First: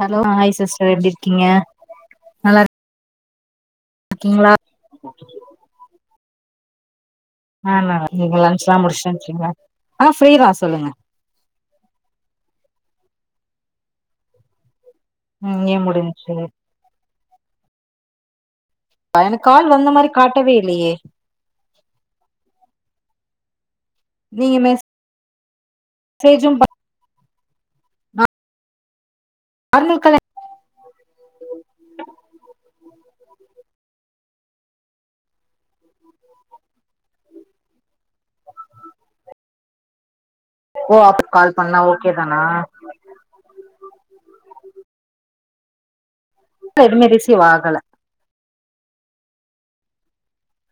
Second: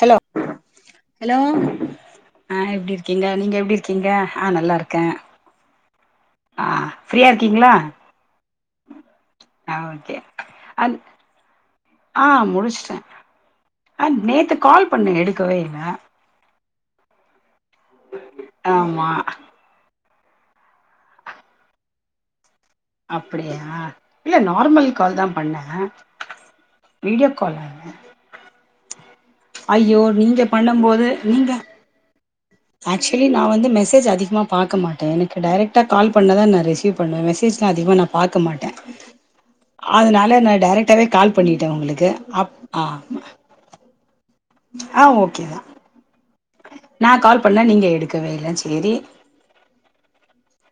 hello hi sister எப்டி hello இருக்கீங்க நல்லா அ எப்டி இருக் க்கீங்க நீங்க எப்டி இருக்கீங்க அ இருக்கீங்களா நல்லாருக்க ஆ ஃப்ரீயா இருக்கீங்களா அ நாங்க நீங்க லன்ச்லா முடிஷ்ட்டு வந்த்டிங்ளா ஆ ஃப்ரீதா சொல்லுங்க அன் ஆ முடிச்சுட்ட அ நேத்து கால் பண்ணே எடுக்கவே இங்யு இல்ல முடிஞ்ச்சு ஆமா அ எனக் கால் வந்த மாரி காட்டவே இல்லயே அப்புடியா இல்ல நார்மல் கால் தா பண்ண சேஜும் ப வீட்யோ கால அ ஐயோ நீங்கப் பண்ணம்போது நீங்க ஆக்சுலி நா வந்து மெசேஜ் அதிக்மா பாக்க மாட்ட எனக் டேரெக்டா கால் பண்ணதா நா ரிசீவ் பண்ணுவ மெசேஜ்லா அதிக்மா நா பாக்க மாட்ட அதனால நா ஓ டேரெக்ட்டாவே அப்ப கால் பண்ணிட்ட பண்ணா உங்களுக்கு ஓகே தானா அப் அ ஆ ஓகேதா எதுவுமே நா கால் ரிசீவ் பண்ணே ஆகல நீங்க எடுக்கவே இல்ல சேரி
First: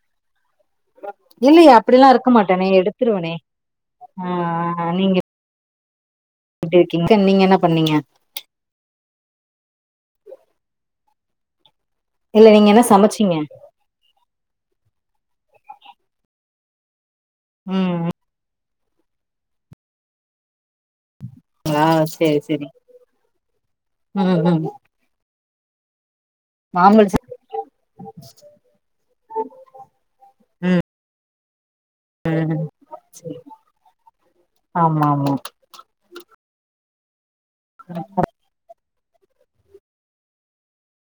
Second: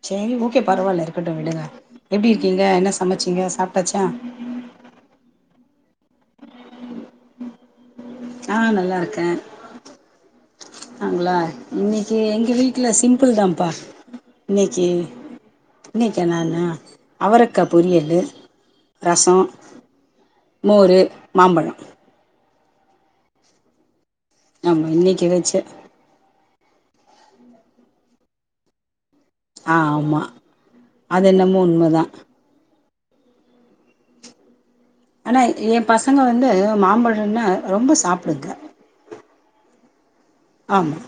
சேரி ஓகே பரவால்ல இருக்கட்டு விடுங்க இல்லையே அப்டிலா இருக்க எப்டி இருக்கீங்க மாட்டேனே என்ன எடுத்துருவனே சமச்சீங்க சாப்டாச்சா ஆ எப்டிருக்கீங்க நீங்க என்னப் பண்ணீங்க ஆ நல்லாருக்கே ஆங்களா இன்னிக்கி இல்ல எங்க நீங்க என்ன வீட்ல சமச்சீங்க சிம்பிள்தாம்ப்பா இன்னைக்கி இன்னைக்கா நானா அவரக்காப் ம் பொரியலு ரசோ மோரு மாம்பழோ ம் ஆ செரி செரி ஆமா இன்னைக்கி வெச்ச மாம்பழோ [inaudible] ஆ ஆமா அது என்னமோ உண்மதா [unintelligible] ஆமா ஆனா எம் பசங்க வந்து மாம்பழன்னா ரொம்ப சாப்டுங்க ஆமா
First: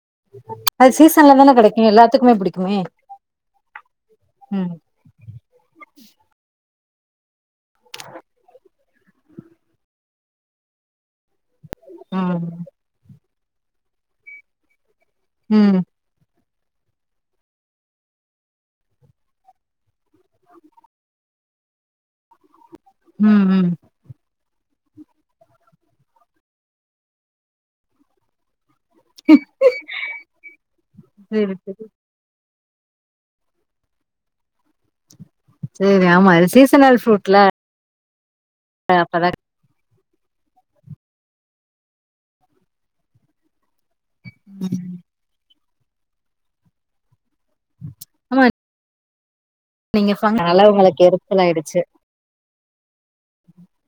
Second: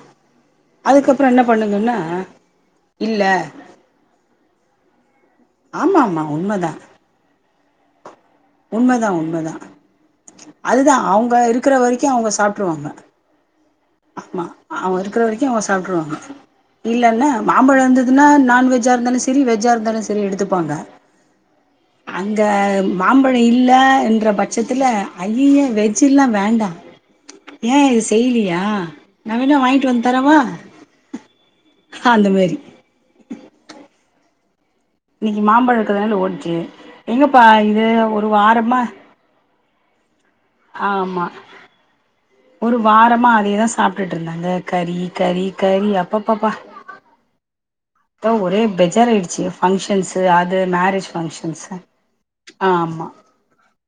அது அதுக்கப்றோ சீசன்ல என்ன தான கெடைக்கு பண்ணுங்குன்னா எல்லாத்துக்குமே புடிக்குமே இல்ல ம் ஆமா மா உண்மதா உண்மதா உண்மதா அதுதா அவுங் வெ இருக்குற வரைக்கு அவுங்க ம் சாப்ட்ருவாங்க மா அவெ இருக்குற வரைக்கு அவெ ம் சாப்ட்ருவாங்க இல்லன்னே மாம்பழோ இந்ததுன்னா நான்வெஜ்ஜா இருந்தாலு செரி வெஜ்ஜா இருந்தாலு செரி எடுத்துப்பாங்க அங்க மாம்பழ ம் ம் இல்லன்ற பட் ட்சத்துல ஐய்யய்ய வெஜ்ஜில்லா வேண்டா ஏ இது செய்லியா நா வேணா வாய்ன்ட்டு வந் தரவா சேரி சேரி அந்த மேரி இன்னிக்கி மாம்பழோ சேரி இக்கதனால ஆமா இது ஓடிச்சே சீசனல் எங்கப்பா இது ஒரு வாரமா அக்கலர் ஆமா ஒரு வாரமா அதேதாச் சாப்டுட்ருந்தாங்க கறி கறி கறி அப்பப்பப்பா த ஆமா ஒரே பெஜாராயிடுச்சு நீங்க ஃபங்க்ஷன்ஸு அது சொன்னனால உங்களுக்கு மேரேஜ் எரிச்சல் ஃபங்க்ஷன்ஸு ஆயிடுச்சு ஆ ஆமா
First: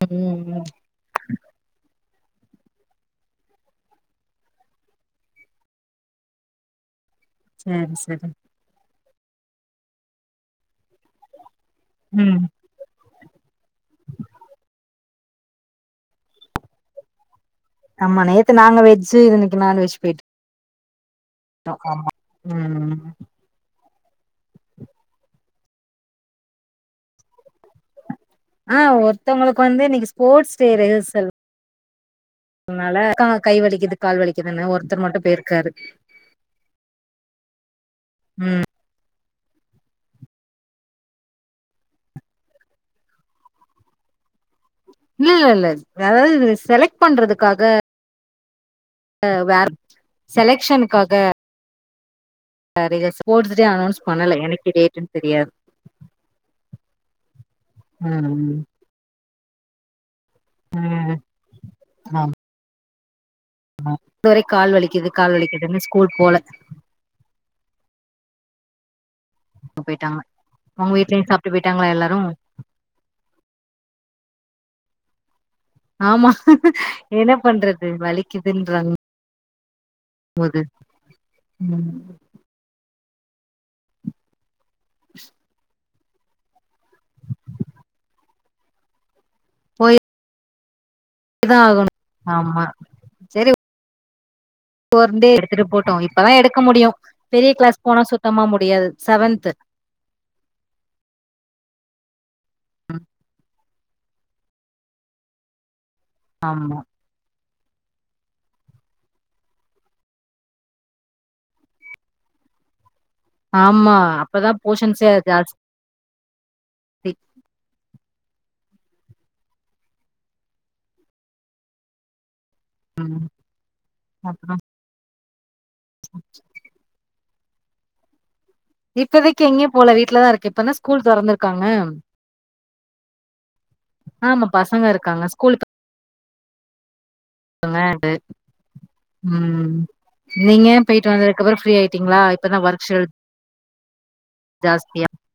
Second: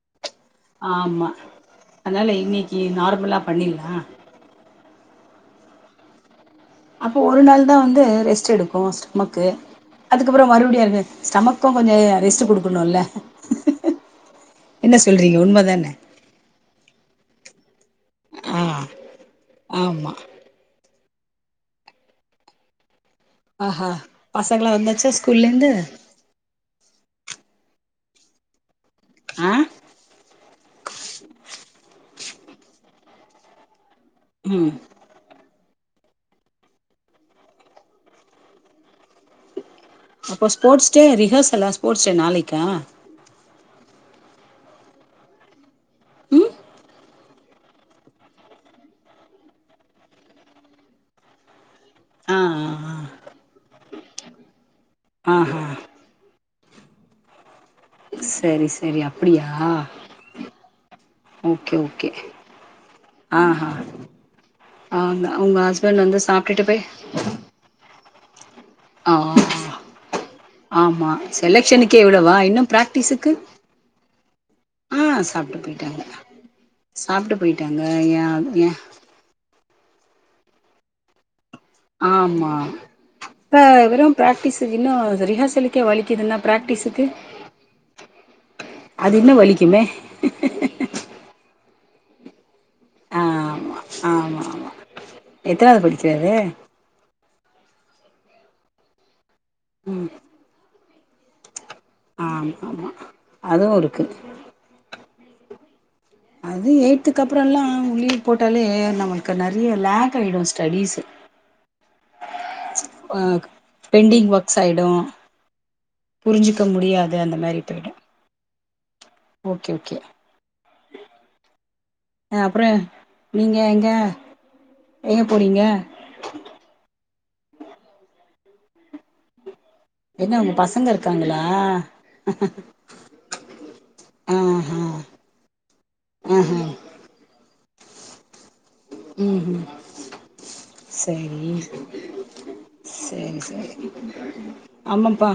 ம் ம் ஆமா அன்னால இன்னிக்கி நார்மலாப் பண்ணில்லா அப்போ ஒரு நாள்தா சேரி வந்து சேரி ரெஸ்டெடுக்கு ஸ்டொமக்கு அதுக்கப்பறோ மறுப்டியு அருமேர் ஸ்டமக் கு கொஞ்சோ ம் ரெஸ்ட்டு குடுக்குணுல்ல ன்ன சொல்றீங்க உண்மதானே ஆமா நேத்த ஆ நாங்க வெஜ்ஜு இன்னைக்கு நான்வெஜ் ஆமா போயிட்டு ட்டோ ஆமா ம் ம் ஆஹா பசங்ளா வந்தாச்சா ஸ்கூல்லேந்து ஆ ஆ ஒருத்தவுங்களுக்கு வந்து இன்னைக்கு ஸ்போர்ட் டே ரிஹர்சல் அதனால கா கை வலிக்குது கால் வலிக்குதுனு ம் ஒருத்தர் மட்டும் பேயிர்க்காரு ம் அப்போ ஸ்போர்ட்ஸ் டே ரிஹர்சலா ஸ்போர்ட்ஸ் டே நாளைக்கா இல்ல இல்ல இல்ல அதாவ்து இது செலக்ட் பண்றதுக்காக அ வேற் செலக்ஷனுக்காக ஆ ஆ சரிக ஸ்போர்ட்ஸ்டே அனோன்ஸ் பண்ணல என்னக்கி டேட்டுன் ஆ ஆ ம் சரி சரி அப்படியா ம் ஓகே ஓகே ஆமா அஹா இதுவரை கால் வலிக்குது அவுங்க கால் ஒங்க வலிக்குதுன்னு ஹஸ்பண்டு ஸ்கூல் வந்து போல சாப்ட்டுட்டு பேய் அ ஒ ஒ போயிட்டாங்க உங்க ஆமா வீட்லயு சாப்ட்டு போயிட்டாங்களா செலக்ஷனுக்கே எல்லாரு இவ்ளவா இன்னு ப்ராக் டீசர்க்கு ஆ சாப்ட்டு போய் ஆமா என்ன பண்றது ஏ ஏ வலிக்குதுன்றாங் மோது ம் ஆமாா இப்ப வெறும் பிராக்டிஸ் இன்னு ரிஹர்சலுக்கே வலிக்குதுன்னா பிராக்டிசுக்கு அது இன்னு வலிக்குமே இதா ஆகணு ஆமா சேரி ஆமா ஆமா ஆமா போர்ந்தே எடுத்துட்டு எத்தனாவது போட்டும் இப்பதா படிக்கிறாரு எடுக்க முடியும் பெரிய க்ளாஸ் போனா சுத்தமா முடியாது செவன்த்து உம் ஆம் ஆமா அதுவுருக்கு அது ஆமா எயித்துக் அப்றம்ல்லாம் லீவ் போட்டாலே நம்மளுக்கு நறைய லேக் ஆயிடும் ஸ்டீஸ்சு அ ஆமா பெண்டிங் அப்பதா ஒர்க்ஸ்யாயிடும் போஷன்ஸே ஜாஸ்தி புரிஞ்சுக்க முடியாது அந்த மாரி போயிடும் ஓகே ஓகே அ அப்புற ம் நீங்க எங்க அப்றோ எங்க போறீங்க [inaudible] இப்போதைக்கு எங்கயு போல வீட்லதாருக் இப்பன்தா ஸ்கூல் தொறந்துருக்காங்க ஹ [unintelligible] ஆமா பசங்க இருக்காங்க ஸ்கூலுக்கு ஆஹா ங்கட்டு ம் ம் உம் நீங்க போயிட்டு சரி வந்ததுக்கப்புறோ ஃப்ரீ ஆயிட்டீங்களா இப்பதான் ஒர்க்க்ஷல் சரி சரி ஜாஸ்தியா ஆமாப்பா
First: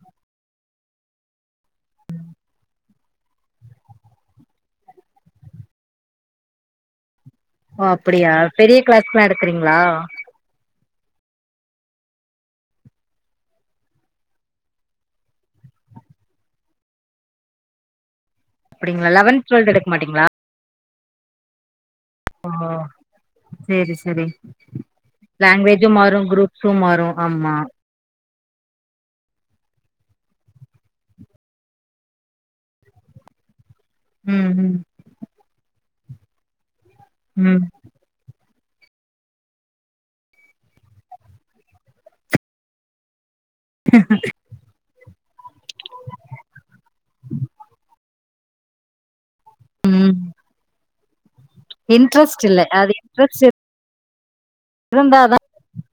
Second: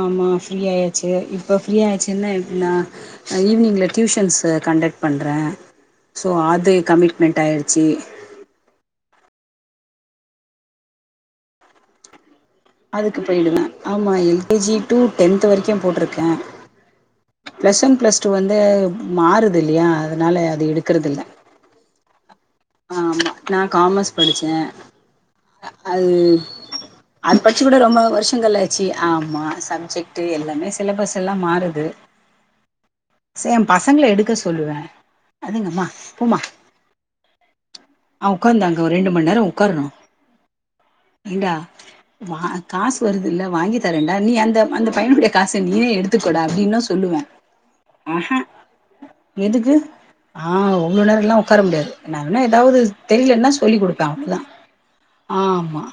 ஆமா ஃப்ரீ ஆயாச்சு இப்ப ஃப்ரீ ஆயிச்சுன்னா நா அ ஈவினிங்ல டியூஷன்ஸ் கண்டக்ட் பண்ற சோ அது கமிட்மென்ட் ஆயிரு ஓ அப்படியா பெரிய கிளாஸ்க்லா எடுக்றீங்களா அதுக்கு போயிடுவ ஆமா L K G to tenth வரைக்கும் போட்டுருக்க பிளஸ் ஒன் பிளஸ் டூ வந்து அப்டிங்களா லெவன்த் மாறுது டுவெல்த் இல்லயா எடுக்க மாட்டீங்களா அதனால அது எடுக்கறதுல்ல ஓ ஆம்மா நா சேரி காமஸ் சேரி படிச்ச லாங்குவேஜு அது மாறு குரூப்ஸு மாறு அது ஆமா படிச்சு கொட ரொம்ப வர்ஷ் ங்களாச்சி ஆமா சப்ஜெக்ட் எல்லாமே சிலபஸ் எல்லா மாறுது சேம் பசங்கள எடுக்க ம் சொல்லுவ ம் அதுங்கம்மா போமா ம் ஆ உக்கார்ந்தா அங்க ஒரு ரெண்டு மண் நேரோ உக்காரனோ ஏன்டா வா காசு வருதுல்ல வாங்கி தரண்டா நீ அந்த அந்த பையனுடைய காச நீயே எடுத்துக்கோட அப்டிதா சொல்லுவ ஆஹ எதுக்கு ம் ஆ அவ்ளோ நேரெல்லா ஒக்கார முடியா நா வேணா இன்ட்ரெஸ்ட் இல்ல ஏதாவது அது இன்ட்ரெஸ்ட் தெரிலனா சொல்லி குடுப்ப அவ்ளதா இருந்தாதா ஆம்மா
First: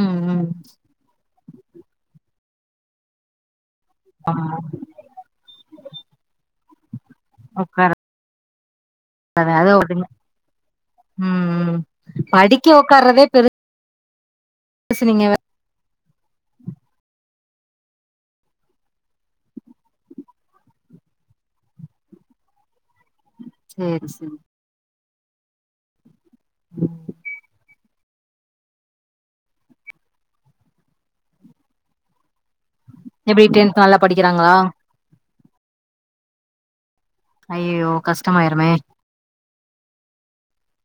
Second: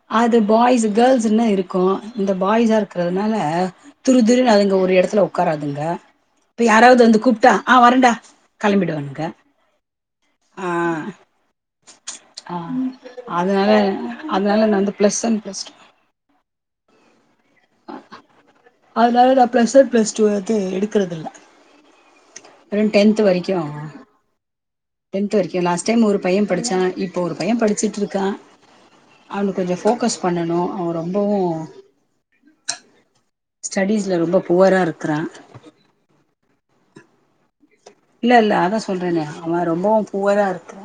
ம் அது ம் பாய்ஸ் கேள்ஸ்னா இருக்கும் இந்த பாய்ஸா இருக்கறதுனால துரு ஆமா துருனு அதுங்க ஒரு எடத்துல ஒக்காரு க்காராதுங்க இப்ப யாராது வந்து கூப்ட்டா ஆ உக்கார வறண்டா களம்பிடுவானுங்க அத [unintelligible] ம் ம் ஆ படிக்க உக்கார்தே பெரு அதனால அதனால நா வந்து ப்ளஸ் ஒன் ப்ளஸ் டூ அதனால நா ப்ளஸ் ஒன் ப்ளஸ் டூ வது எடுக்கறதில்ல ரெ டென்த் வரக்கு சேரி சரி டென்த் வரைக்கு லாஸ்ட் டைம் ஒரு பைய படிச்சா இப்போ ஒரு பைய படிச்சுட்ருக்கா அவனுகு கொஞ்சோ ஃபோக்கஸ் பண்ணணு அவ ரொம்பவு எப்டி டென்த் நல்லா ஸ்டடிஸ்ல ரொம்போ படிக்கிறாங்களா பூவரா இருக்குறா ஐயையோ இல்ல இல்ல கஷ்டமாயிருமே அதா சொல்றனே அவ ரொம்பவு புவரா இருக்க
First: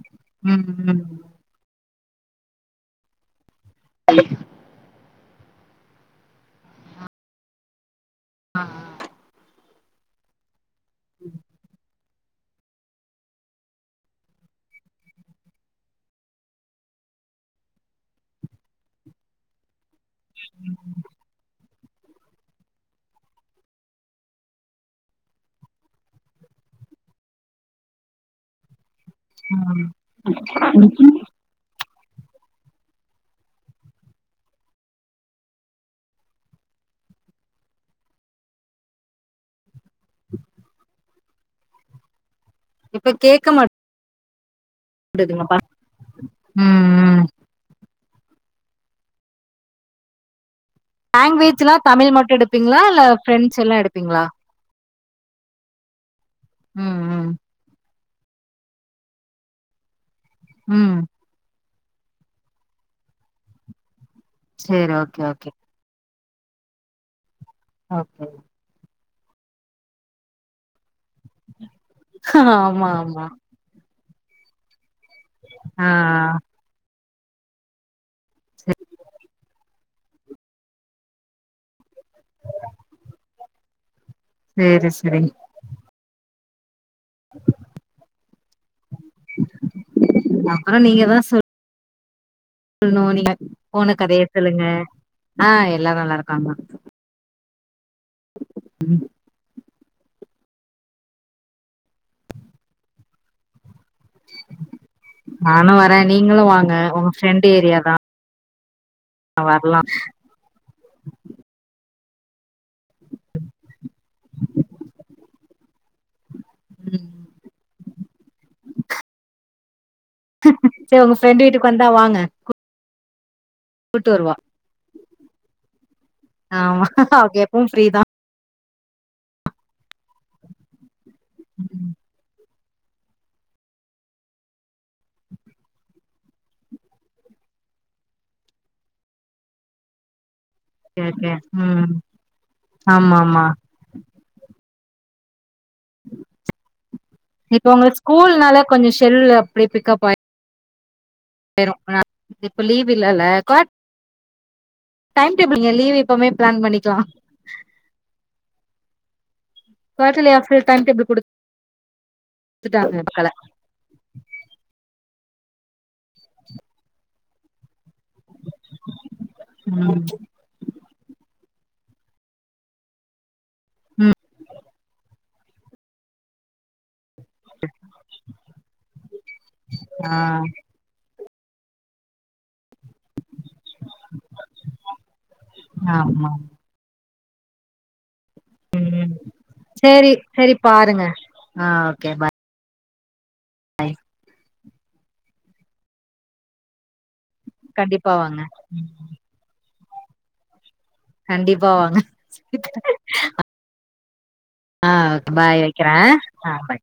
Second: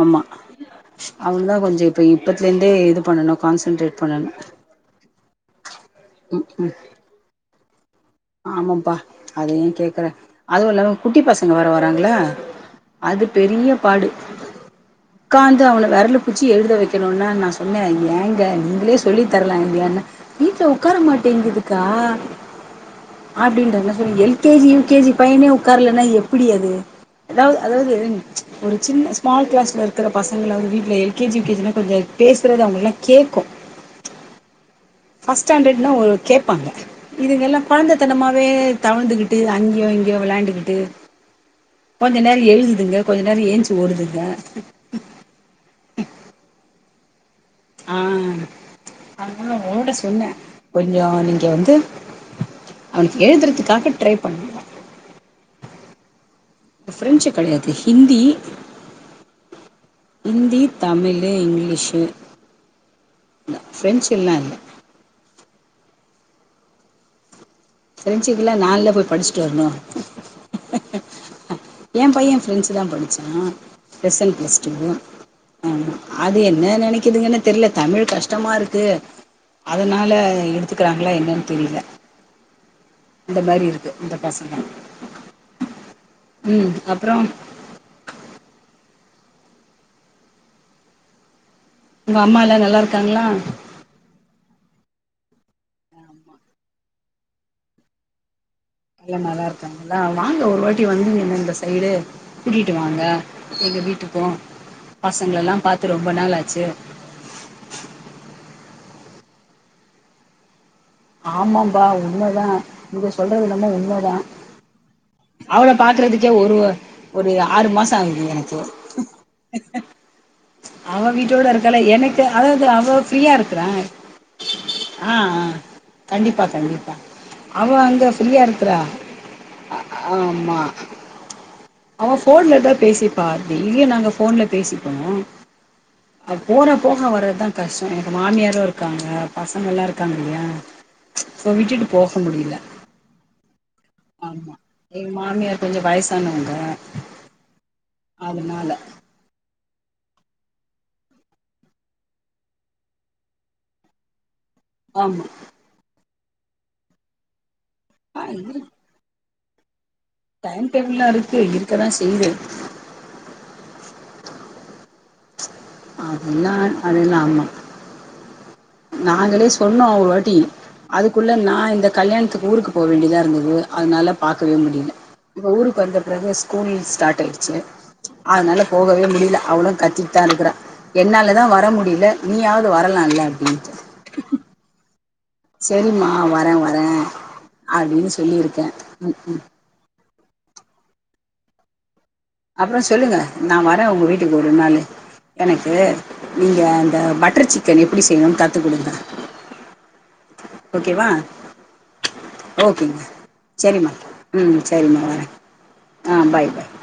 ஆமா ம் ம் அவன தா கொஞ்சோ இப்போ இப்பத்துலேந்தே இது பண்ணணு கான்சன்ட்ரேட் பண்ணணு ம் ம் ஆமாம்ப்பா அத ஏ கேக்குற அதுவு இல்லாம குட்டி பசங்க வேர வராங்களா அது பெரிய பாடு உக்காந்து அவன விரல பூச்சி எழுத வெக்கணும்னா நா சொன்னே ஏங்க நீங்களே சொல்லி தரலாங்களான வீட்ல உக்கார மாட்டேங்குதுக்கா அப்டின்ற என்ன சொல்லங்க L K G U K G பையனே உக்கார்லனா எப்டி அது அதா அதாவது ஒரு சின்ன ஸ்மால் ம் கிளாஸ்ல இருக்கிற பசங்களாவது வீட்ல எல் கே ஜி இதுமே கொஞ்சோ பேசுறது அவுங்களுக்குலா கேக்கு பஸ்ட் ஸ்டாண்டர்ட்ன்னா ஒரு கேப்பாங்க இதுங்க எல்லா கொழந்தத்தனமாவே தவழ்ந்துகிட்டு அங்கயு இங்கயு விளாண்டுக்கிட்டு கொஞ்ச நேரோ எழுதுதுங்க இப்ப கொஞ்ச நேரோ ஏஞ்சு ஓடுதுங்க ஓடுதுங்கப்பா ம் ம் ஆ அதனால ஓட சொன்ன கொஞ்சோ நீங்க வந்து லாங்குவேஜ்லா தமிழ் மட்டு எடுப்பீங்களா இல்ல அவனுக்கு ஃப்ரெண்ட்ஸ் எல்லா எழுதுறத்துகாக ட்ரை எடுப்பீங்களா பண்ணுங்க ம் ஃப்ரெஞ்சு ம் கெடயாது ஹிந்தி ஹிந்தி ம் தமிழ் ழு இங்கிலீஷ பிரெஞ்சு எல்லா இல்ல சரி ஓக்கே ஓகே ஓகே பிரெஞ்சுக்குல்லா நால போய் படிச்சுட்டு வரணு எ பைய ஃப்ரெஞ்சு ஆமா தாபடிச்சா ஆமா பிளஸ் ஒன் ப்ளஸ் டூ ஆ அது ஆ என் என்ன நெனக்குதுங்கன்னு தெர்ல தமிழ் கஷ்டமா இருக்கு அதனால எடுத்துக்கிறாங்களா என்னன்னு தெரியல இந்த மாரி இருக்கு இந்த பச தா ஸ்சுரின் ம் அப்பறோ அப்பரோ நீங்க தா சொல் உங்க அம்மால்லா ந னு நீங்க போன கதய சொல்லுங்க ஆ எல்லாரு நல்லாருக்காங்க எல்லா நல்லாருக்காங்க அ வாங்க ஒரு வாட்டி வந்திங்கனா இந்த சைடு கூட்டிட்டு வாங்க எங்க வீட்டுக் கு பசங்களல்லா பாத்து ரொம்ப நாளாச்சு ஃப்ரெண்ட் ஏரியா தா வர்லா ஆமாம்பா உண்மதா நீங்க சொல்றது என்னமோ உண்மதா அவள பாக்குறதுக்கே ஒரு ம் ஒரு ஆறு மாசோ ஆகுது எனக்கு சேரி அவ உங்க ஃப்ரெண்டு வீட்டோட வீட்டுக்கு இருக்கல வந்தா வாங்க எனக்கு அதாவது அவ ஃப்ரீயா இருக்கற கூட்டு வருவா ஆ ஆ கண்டிப்பா ஆமா கண்டிப்பா எப்பவு அவ ஃப்ரீ தா அங்க ஃப்ரீயா இருக்குறா ஆ ஆமா ம் அவ போன்ல தா பேசிப்பா டெய்லியு நாங்க போன்ல பேசிப்போ போற போக வர்துதா கஷ்டோ எனக்கு மாமியாரு இருக்காங்க பசங்கள்லா இருக்காங்க இல்லயா ஓகே ஓகே சோ விட்டுட்டு ம் போக முடில ஆமா ஆமா ஆமா எங் மாமியார் கொஞ்சோ வயசானவங்க அதுனால செல்லுல அப்டியே பிக்கப் [unintelligible] இப்ப லீவ் இல்லலா கா ஆமா டைம் டேபிள் நீங்க லீவ் இப்பவே பிளான் பண்ணிக்கலா ஆ இரு குவார்டர்லி ஆஃப்டர் டைம் டேபிள்ல்லா இருக்கு இருக்கதா செய்து த்துடாங்க மக்கள அதெல்லா அதெல்லா ஆமா நாங்களே சொன்னோ ம் ஒரு வாட்டி அதுக்குள்ள நா இந்த கல்யாணத்துக்கு ஊருக்கு போ வேண்டியதா இருந்தது அதனால ம் பாக்கவே முடியல இப்ப ஊருக்கு வந்த பெறகு ஸ்கூல்ஸ் ஸ்டார்ட் ஆய்டுச்சு அதனால போகவே முடியல அவளு கத்திட்டு ஆ தா இருக்குறா என்னா தா வர முடியல நீயாவது வரலால்லா அப்டின்ட்டு செரிமா ஆமா வரே வரே அப்டின்னு சொல்லிருக்கே ம் ம் சேரி செரி பாருங்க ஆ ஓகே பாய் அப்றோ சொல்லுங்க நா வரே உங்க வீட்டுக்கு ஒரு நாளு எனக்கு நீங்க அந்த ப ட்ர் சிக்கன் எப்டி கண்டிப்பா செய்யணுனு வாங்க கத்து குடுங்க ஓகேவா கண்டிப்பா வாங்க ஓகேங்க சரிம்மா ம் ஆ சரிம்மா வரேன் ஓகே பாய் வைக்கிறே ஆ பாய்